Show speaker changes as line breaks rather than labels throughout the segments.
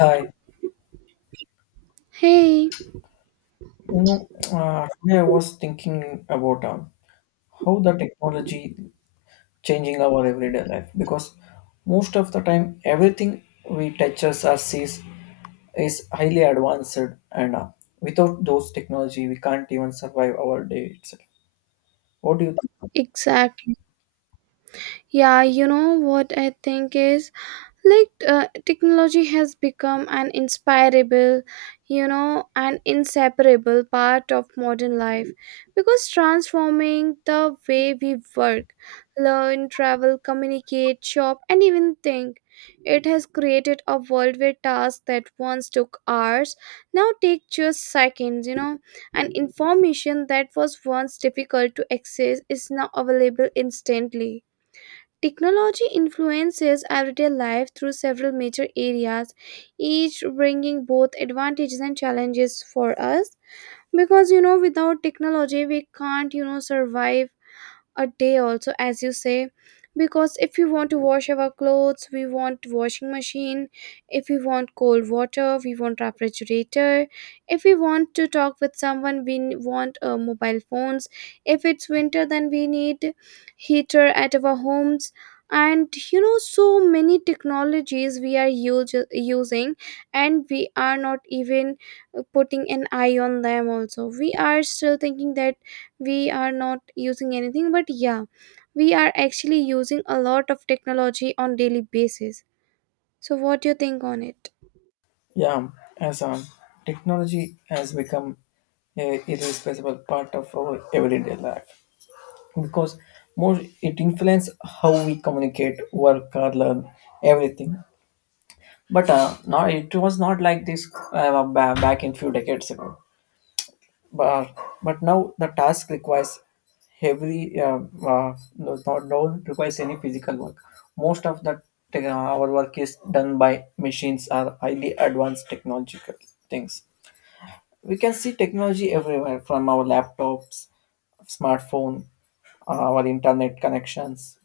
Hi.
Hey,
Today I was thinking about how the technology changing our everyday life because most of the time everything we touches or sees is highly advanced and without those technology we can't even survive our day itself. What do you think?
exactly. Yeah, you know what I think is technology has become an inspirable you know an inseparable part of modern life, because transforming the way we work, learn, travel, communicate, shop, and even think. It has created a world where tasks that once took hours now take just seconds. And information that was once difficult to access is now available instantly. Technology influences everyday life through several major areas, each bringing both advantages and challenges for us. Because you know, without technology, we can't you know survive a day also, as you say. Because if we want to wash our clothes, we want washing machine. If we want cold water, we want refrigerator. If we want to talk with someone, want mobile phones. If it's winter, then we need heater at our homes. And you know so many technologies we are using, and we are not even putting an eye on them. Also, we are still thinking that we are not using anything, but yeah, we are actually using a lot of technology on daily basis. So what do you think on it?
Yeah, as Technology has become a irreplaceable part of our everyday life because more it influences how we communicate, work, or learn everything. But now it was not like this back in few decades ago. But uh, but now the task requires heavily no, not no requires any physical work. Most of the our work is done by machines or highly advanced technological things. We can see technology everywhere from our laptops, smartphone, our internet connections.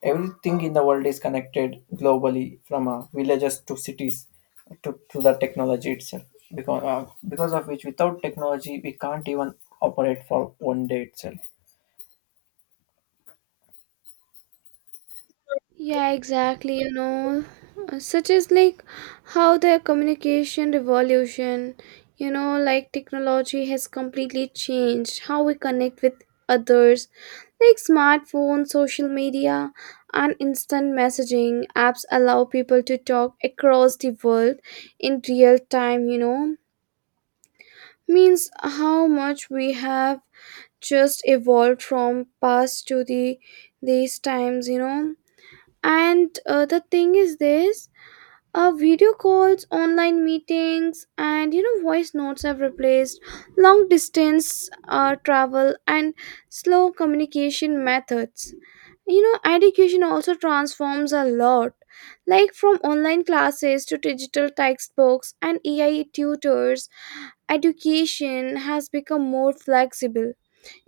Everything in the world is connected globally, from villages to cities to the technology itself. Because of which, without technology, we can't even operate for 1 day itself.
Yeah, exactly, you know. Such as like how the communication revolution, you know, like technology has completely changed how we connect with others. Like smartphones, social media, and instant messaging apps allow people to talk across the world in real time, you know. Means how much we have just evolved from past to the these times, you know. And the thing is this, video calls, online meetings, and you know, voice notes have replaced long distance travel and slow communication methods, you know. Education also transforms a lot, like from online classes to digital textbooks and AI tutors. Education has become more flexible.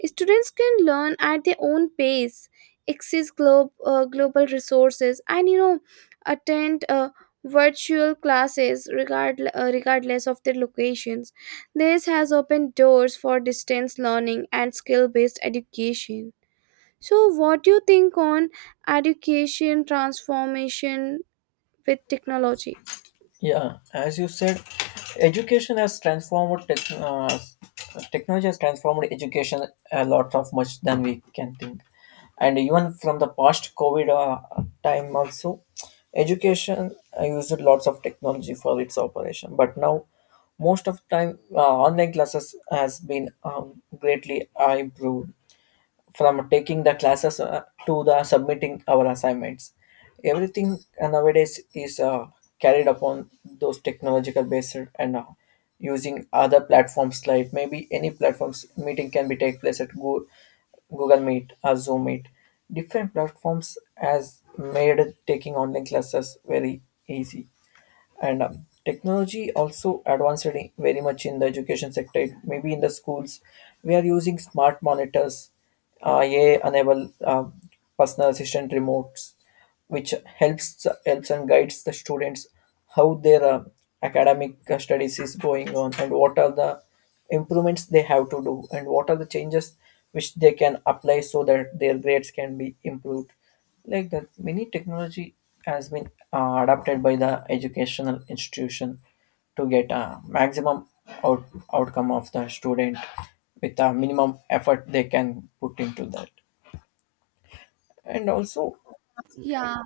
Students can learn at their own pace, access global resources, and you know, attend virtual classes regardless of their locations. This has opened doors for distance learning and skill-based education. So, what do you think on education transformation with technology?
Yeah, as you said, education has transformed technology has transformed education a lot of much than we can think, and even from the past COVID time also, education used lots of technology for its operation. But now, most of time, online classes has been greatly improved, from taking the classes to the submitting our assignments. Everything nowadays is carried upon those technological based, and using other platforms like maybe any platforms meeting can be take place at Google Meet or Zoom Meet. Different platforms has made taking online classes very easy. And technology also advanced very much in the education sector. Maybe in the schools we are using smart monitors, AI enable personal assistant remotes, which helps and guides the students how their academic studies is going on and what are the improvements they have to do and what are the changes which they can apply so that their grades can be improved. Like that, many technology has been adapted by the educational institution to get a maximum out- outcome of the student with a minimum effort they can put into that. And also,
Yeah,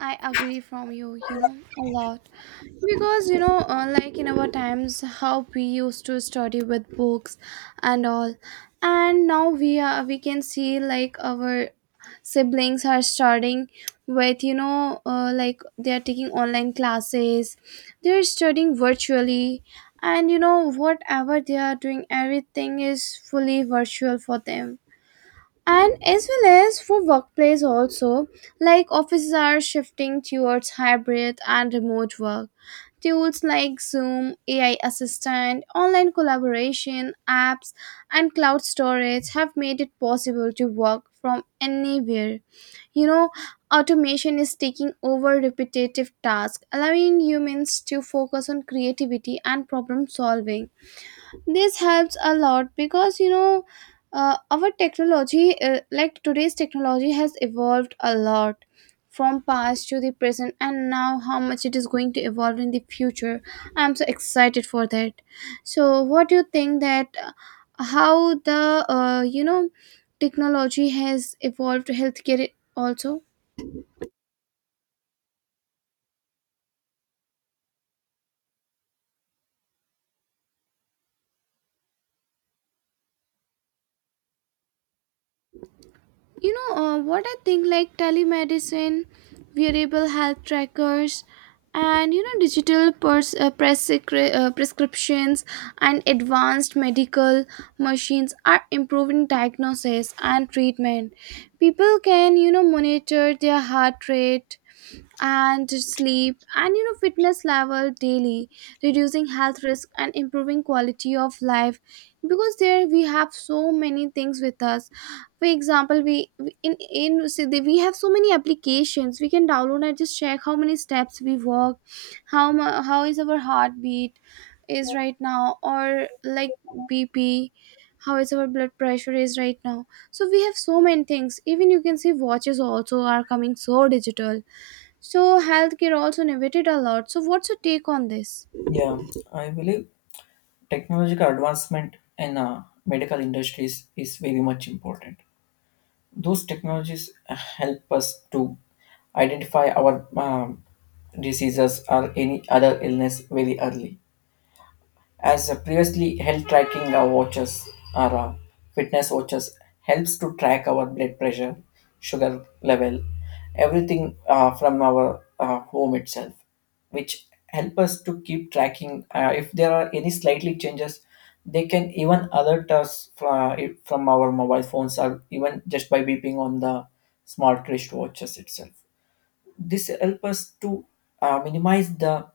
I agree from you, you know, a lot. Because, you know, like in our times, how we used to study with books and all. And now we can see like our siblings are starting with, you know, like they are taking online classes, they're studying virtually. And, you know, whatever they are doing, everything is fully virtual for them, and as well as for workplace also. Like offices are shifting towards hybrid and remote work. Tools like Zoom, AI assistant, online collaboration apps, and cloud storage have made it possible to work from anywhere, you know. Automation is taking over repetitive tasks, allowing humans to focus on creativity and problem solving. This helps a lot, because you know, our technology, like today's technology has evolved a lot from past to the present, and now how much it is going to evolve in the future, I'm so excited for that. So what do you think that how the you know technology has evolved healthcare also? You know, what I think, like telemedicine, wearable health trackers, and you know digital prescriptions, and advanced medical machines are improving diagnosis and treatment. People can you know monitor their heart rate and sleep and you know fitness level daily, reducing health risk and improving quality of life. Because there we have so many things with us. For example, we- in we have so many applications we can download and just check how many steps we walk, how is our heartbeat is right now, or like BP, how is our blood pressure is right now. So we have so many things. Even you can see watches also are coming so digital. So healthcare also innovated a lot. So what's your take on this?
yeah, I believe technological advancement in medical industries is very much important. Those technologies help us to identify our diseases or any other illness very early, as previously health tracking watches or fitness watches helps to track our blood pressure, sugar level, everything from our home itself, which help us to keep tracking. If there are any slightly changes, they can even alert us from our mobile phones or even just by beeping on the smart wristwatches itself. This helps us to minimize the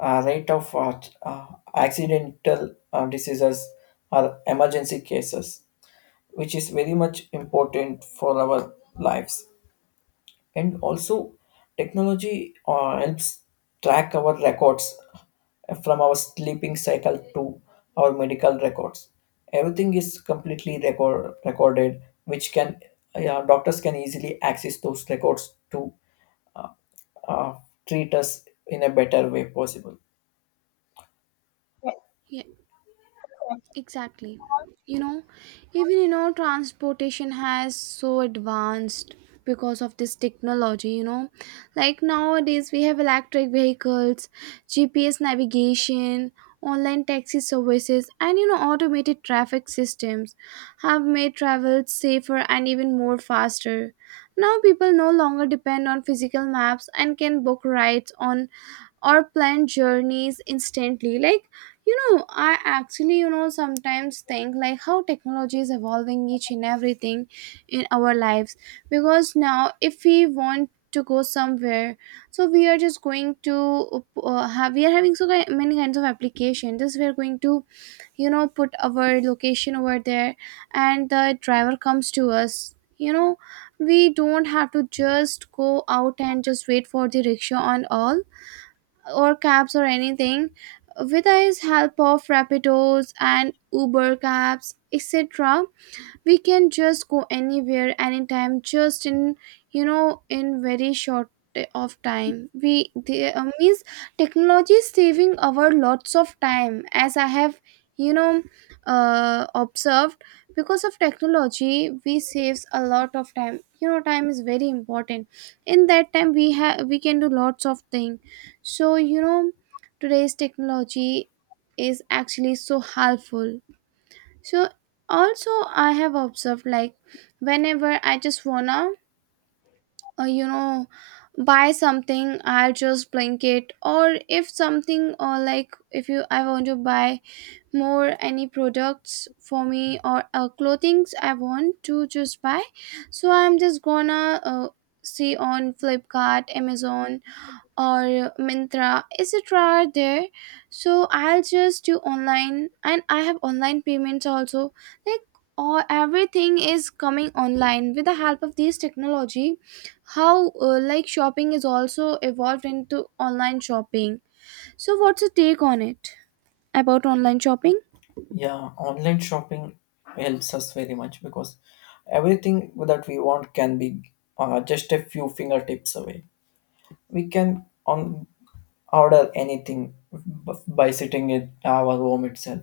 rate of accidental diseases or emergency cases, which is very much important for our lives. And also, technology helps track our records from our sleeping cycle to our medical records. Everything is completely recorded, which can, yeah, doctors can easily access those records to uh, treat us in a better way possible.
Exactly. You know, even you know, transportation has so advanced because of this technology, you know. Like nowadays we have electric vehicles, GPS navigation, online taxi services, and you know, automated traffic systems have made travel safer and even more faster. Now people no longer depend on physical maps and can book rides on or plan journeys instantly. Like you know, I actually you know sometimes think like how technology is evolving each and everything in our lives. Because now if we want to go somewhere, so we are just going to have we are having so many kinds of application. Just we are going to you know put our location over there and the driver comes to us, you know. We don't have to just go out and just wait for the rickshaw and all, or cabs or anything. With the help of Rapidos and Uber cabs, etc., we can just go anywhere anytime just in you know in very short of time. We the Means technology is saving our lots of time, as I have you know observed. Because of technology we saves a lot of time, you know time is very important. In that time we have, we can do lots of thing. So you know today's technology is actually so helpful. So also, I have observed like whenever I just wanna you know buy something, I'll just blink it. Or if something, or like if you I want to buy more any products for me or clothings I want to just buy, so I'm just gonna see on Flipkart, Amazon, or Mintra, etc. are there. So I'll just do online, and I have online payments also. Like all everything is coming online with the help of these technology. How like shopping is also evolved into online shopping. So what's your take on it, about online shopping?
Yeah, online shopping helps us very much because everything that we want can be just a few fingertips away. We can on order anything by sitting in our home itself,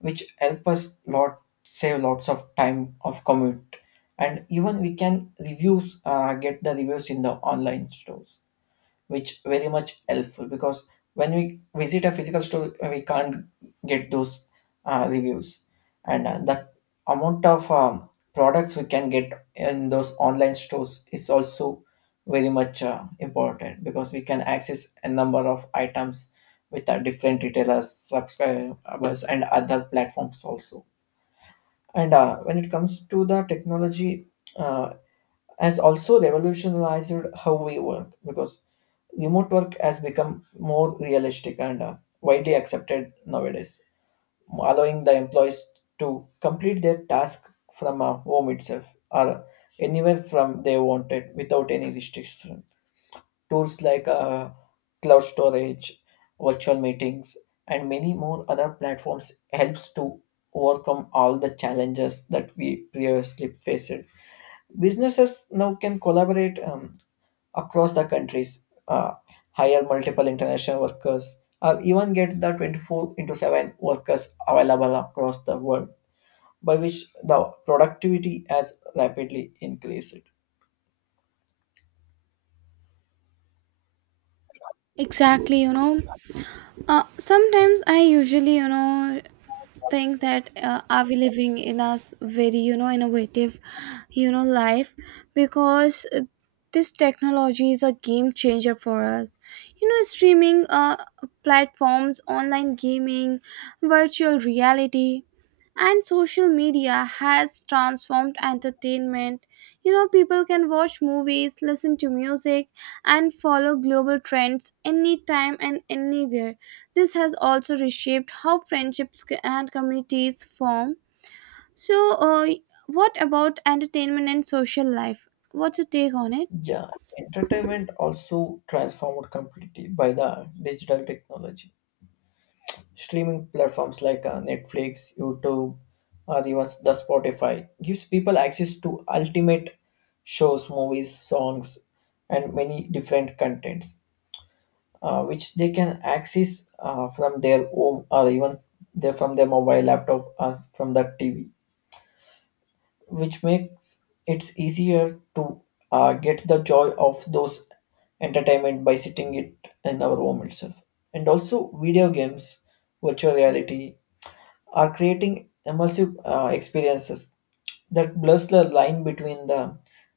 which help us lot save lots of time of commute, and even we can reviews get the reviews in the online stores, which very much helpful because when we visit a physical store we can't get those reviews. And the amount of products we can get in those online stores is also very much important because we can access a number of items with our different retailers subscribers and other platforms also. And when it comes to the technology, uh, has also revolutionized how we work because remote work has become more realistic and widely accepted nowadays, allowing the employees to complete their task from home itself or anywhere from they wanted without any restriction. Tools like cloud storage, virtual meetings, and many more other platforms helps to overcome all the challenges that we previously faced. Businesses now can collaborate across the countries, hire multiple international workers, or even get the 24 into 7 workers available across the world, by which the productivity has rapidly increased.
Exactly, you know. Sometimes I usually you know think that are we living in a very you know innovative you know life. Because this technology is a game changer for us, you know. Streaming platforms, online gaming, virtual reality, and social media has transformed entertainment, you know. People can watch movies, listen to music, and follow global trends anytime and anywhere. This has also reshaped how friendships c- and communities form. So, what about entertainment and social life? What's your take on it?
Yeah, entertainment also transformed completely by the digital technology. Streaming platforms like Netflix, YouTube, or even the Spotify gives people access to ultimate shows, movies, songs, and many different contents which they can access from their home, or even they from their mobile laptop or from the TV, which makes it easier to get the joy of those entertainment by sitting it in our home itself. And also, video games, virtual reality are creating immersive experiences that blurs the line between the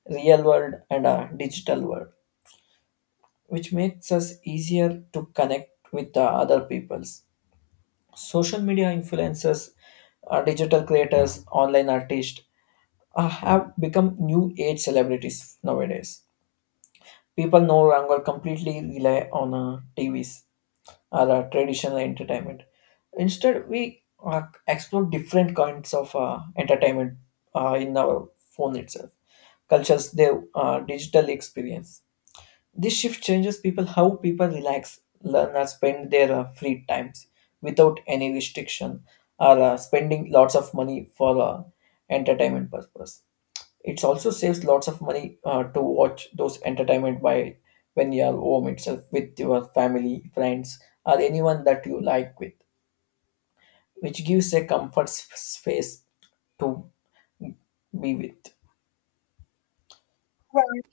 real world and a digital world, which makes us easier to connect with the other peoples. Social media influencers, digital creators, online artists have become new age celebrities nowadays. People no longer completely rely on TVs or traditional entertainment. Instead, we explore different kinds of entertainment in our phone itself, cultures, their digital experience. This shift changes people how people relax, learn or spend their free times without any restriction or spending lots of money for entertainment purpose. It also saves lots of money to watch those entertainment by when you are home itself with your family, friends, or anyone that you like with, which gives a comfort space to be with.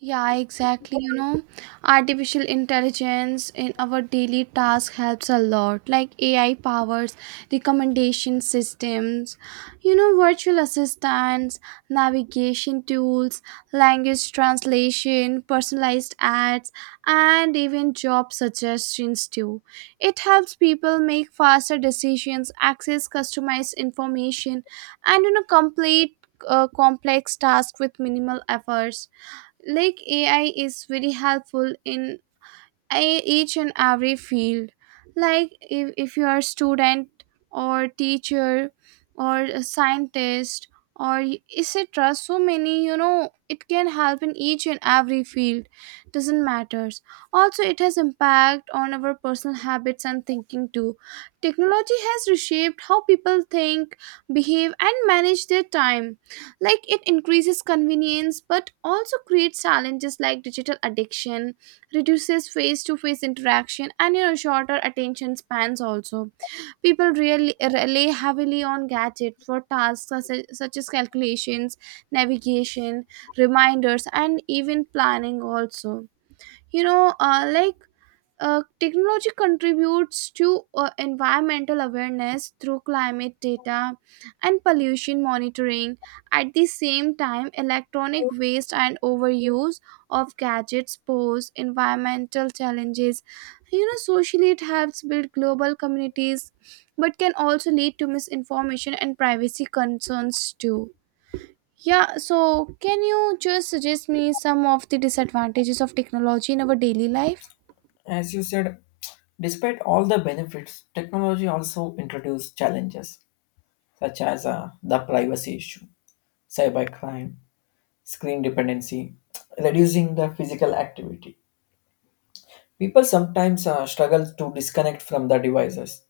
Yeah, exactly. You know, artificial intelligence in our daily task helps a lot. Like AI powers, recommendation systems, you know, virtual assistants, navigation tools, language translation, personalized ads, and even job suggestions too. It helps people make faster decisions, access customized information, and you know, complete complex tasks with minimal efforts. Like AI is very helpful in each and every field. Like if you are a student or teacher or a scientist, etc., so many, you know, it can help in each and every field, doesn't matters. Also, it has impact on our personal habits and thinking too. Technology has reshaped how people think, behave, and manage their time. Like it increases convenience but also creates challenges like digital addiction, reduces face to face interaction, and you know shorter attention spans also. People really rely heavily on gadgets for tasks such as calculations, navigation, reminders, and even planning also. You know, technology contributes to environmental awareness through climate data and pollution monitoring. At the same time, electronic waste and overuse of gadgets pose environmental challenges. You know, socially, it helps build global communities, but can also lead to misinformation and privacy concerns too. Yeah, so can you just suggest me some of the disadvantages of technology in our daily life?
As you said, despite all the benefits, technology also introduces challenges such as the privacy issue, cybercrime, screen dependency, reducing the physical activity. People sometimes struggle to disconnect from the devices,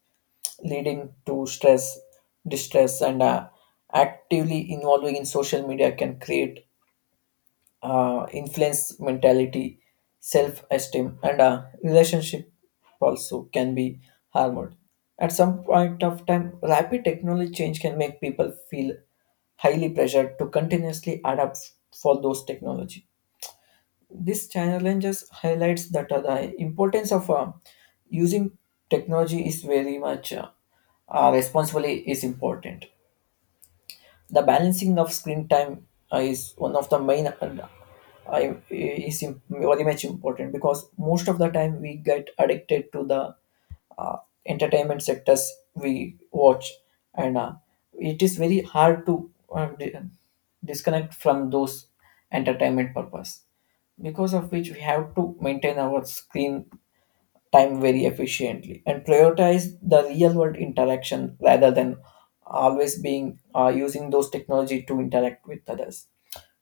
leading to stress, distress, and actively involving in social media can create influence mentality, self esteem, and relationship also can be harmed. At some point of time, rapid technology change can make people feel highly pressured to continuously adapt for those technology. This challenges highlights that the importance of using technology is very much responsibly is important. The balancing of screen time is one of the main very much important because most of the time we get addicted to the uh, entertainment sectors we watch, and it is very hard to disconnect from those entertainment purpose, because of which we have to maintain our screen time very efficiently and prioritize the real world interaction rather than always being using those technology to interact with others.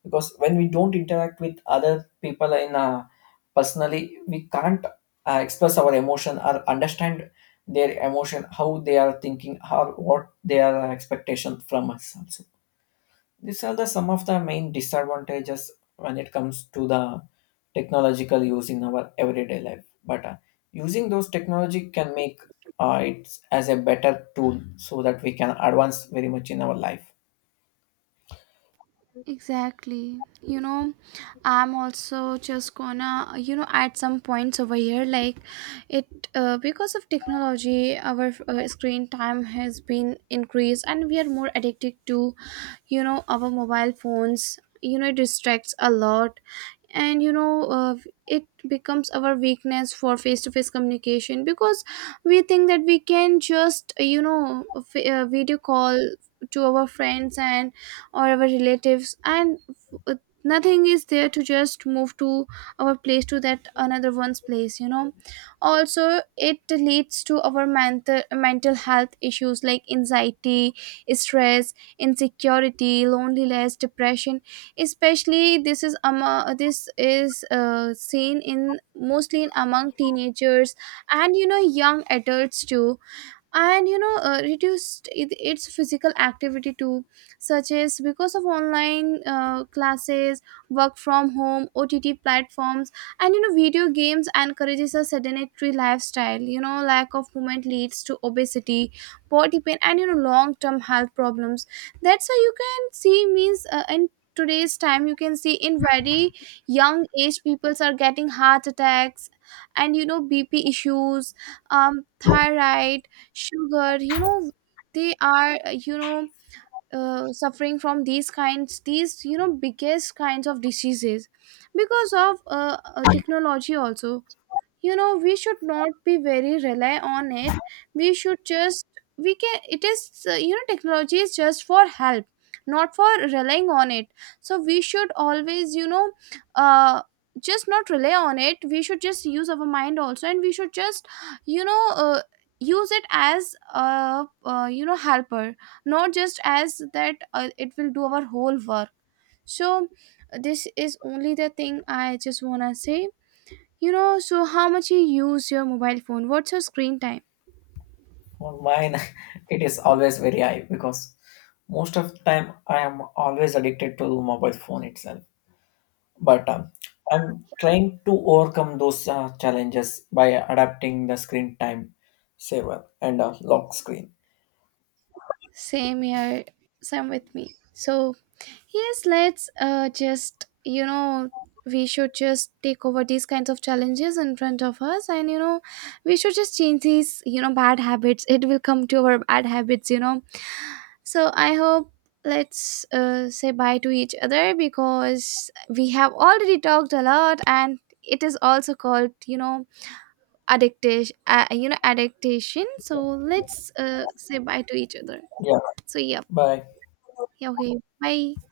Because when we don't interact with other people in a personally, we can't express our emotion or understand their emotion, how they are thinking, how what their expectation from us also. These are the some of the main disadvantages when it comes to the technological use in our everyday life. But using those technology can make it as a better tool so that we can advance very much in our life.
Exactly. You know, I'm also just gonna, you know, add some points over here. Like, it because of technology, our screen time has been increased, and we are more addicted to, you know, our mobile phones. You know, it distracts a lot. And you know it becomes our weakness for face to face communication, because we think that we can just you know video call to our friends and or our relatives, and uh, nothing is there to just move to our place to that another one's place, you know. Also, it leads to our mental health issues like anxiety, stress, insecurity, loneliness, depression. Especially this is seen in mostly in among teenagers and you know young adults too. And you know reduced its physical activity too, such as because of online classes, work from home, OTT platforms, and you know video games encourages a sedentary lifestyle. You know lack of movement leads to obesity, body pain, and you know long term health problems. That's how you can see. Means in today's time you can see in very young age peoples are getting heart attacks, and you know BP issues, thyroid, sugar, you know. They are suffering from these you know biggest kinds of diseases, because of technology also. You know, we should not be very rely on it. We should just we can it is You know, technology is just for help, not for relying on it. So we should always, you know, uh just not rely on it. We should just use our mind also, and we should just you know use it as a you know helper, not just as that it will do our whole work. So this is only the thing I just want to say, you know. So how much you use your mobile phone? What's your screen time?
For mine, it is always very high because most of the time I am always addicted to mobile phone itself. But I'm trying to overcome those challenges by adapting the screen time saver and lock screen.
Same here, same with me. So, yes, let's just, you know, we should just take over these kinds of challenges in front of us, and, you know, we should just change these, you know, bad habits. It will come to our bad habits, you know. So, I hope let's say bye to each other, because we have already talked a lot, and it is also called, you know, adaptation. So let's say bye to each other. So yeah.
Bye.
Yeah, okay. Bye.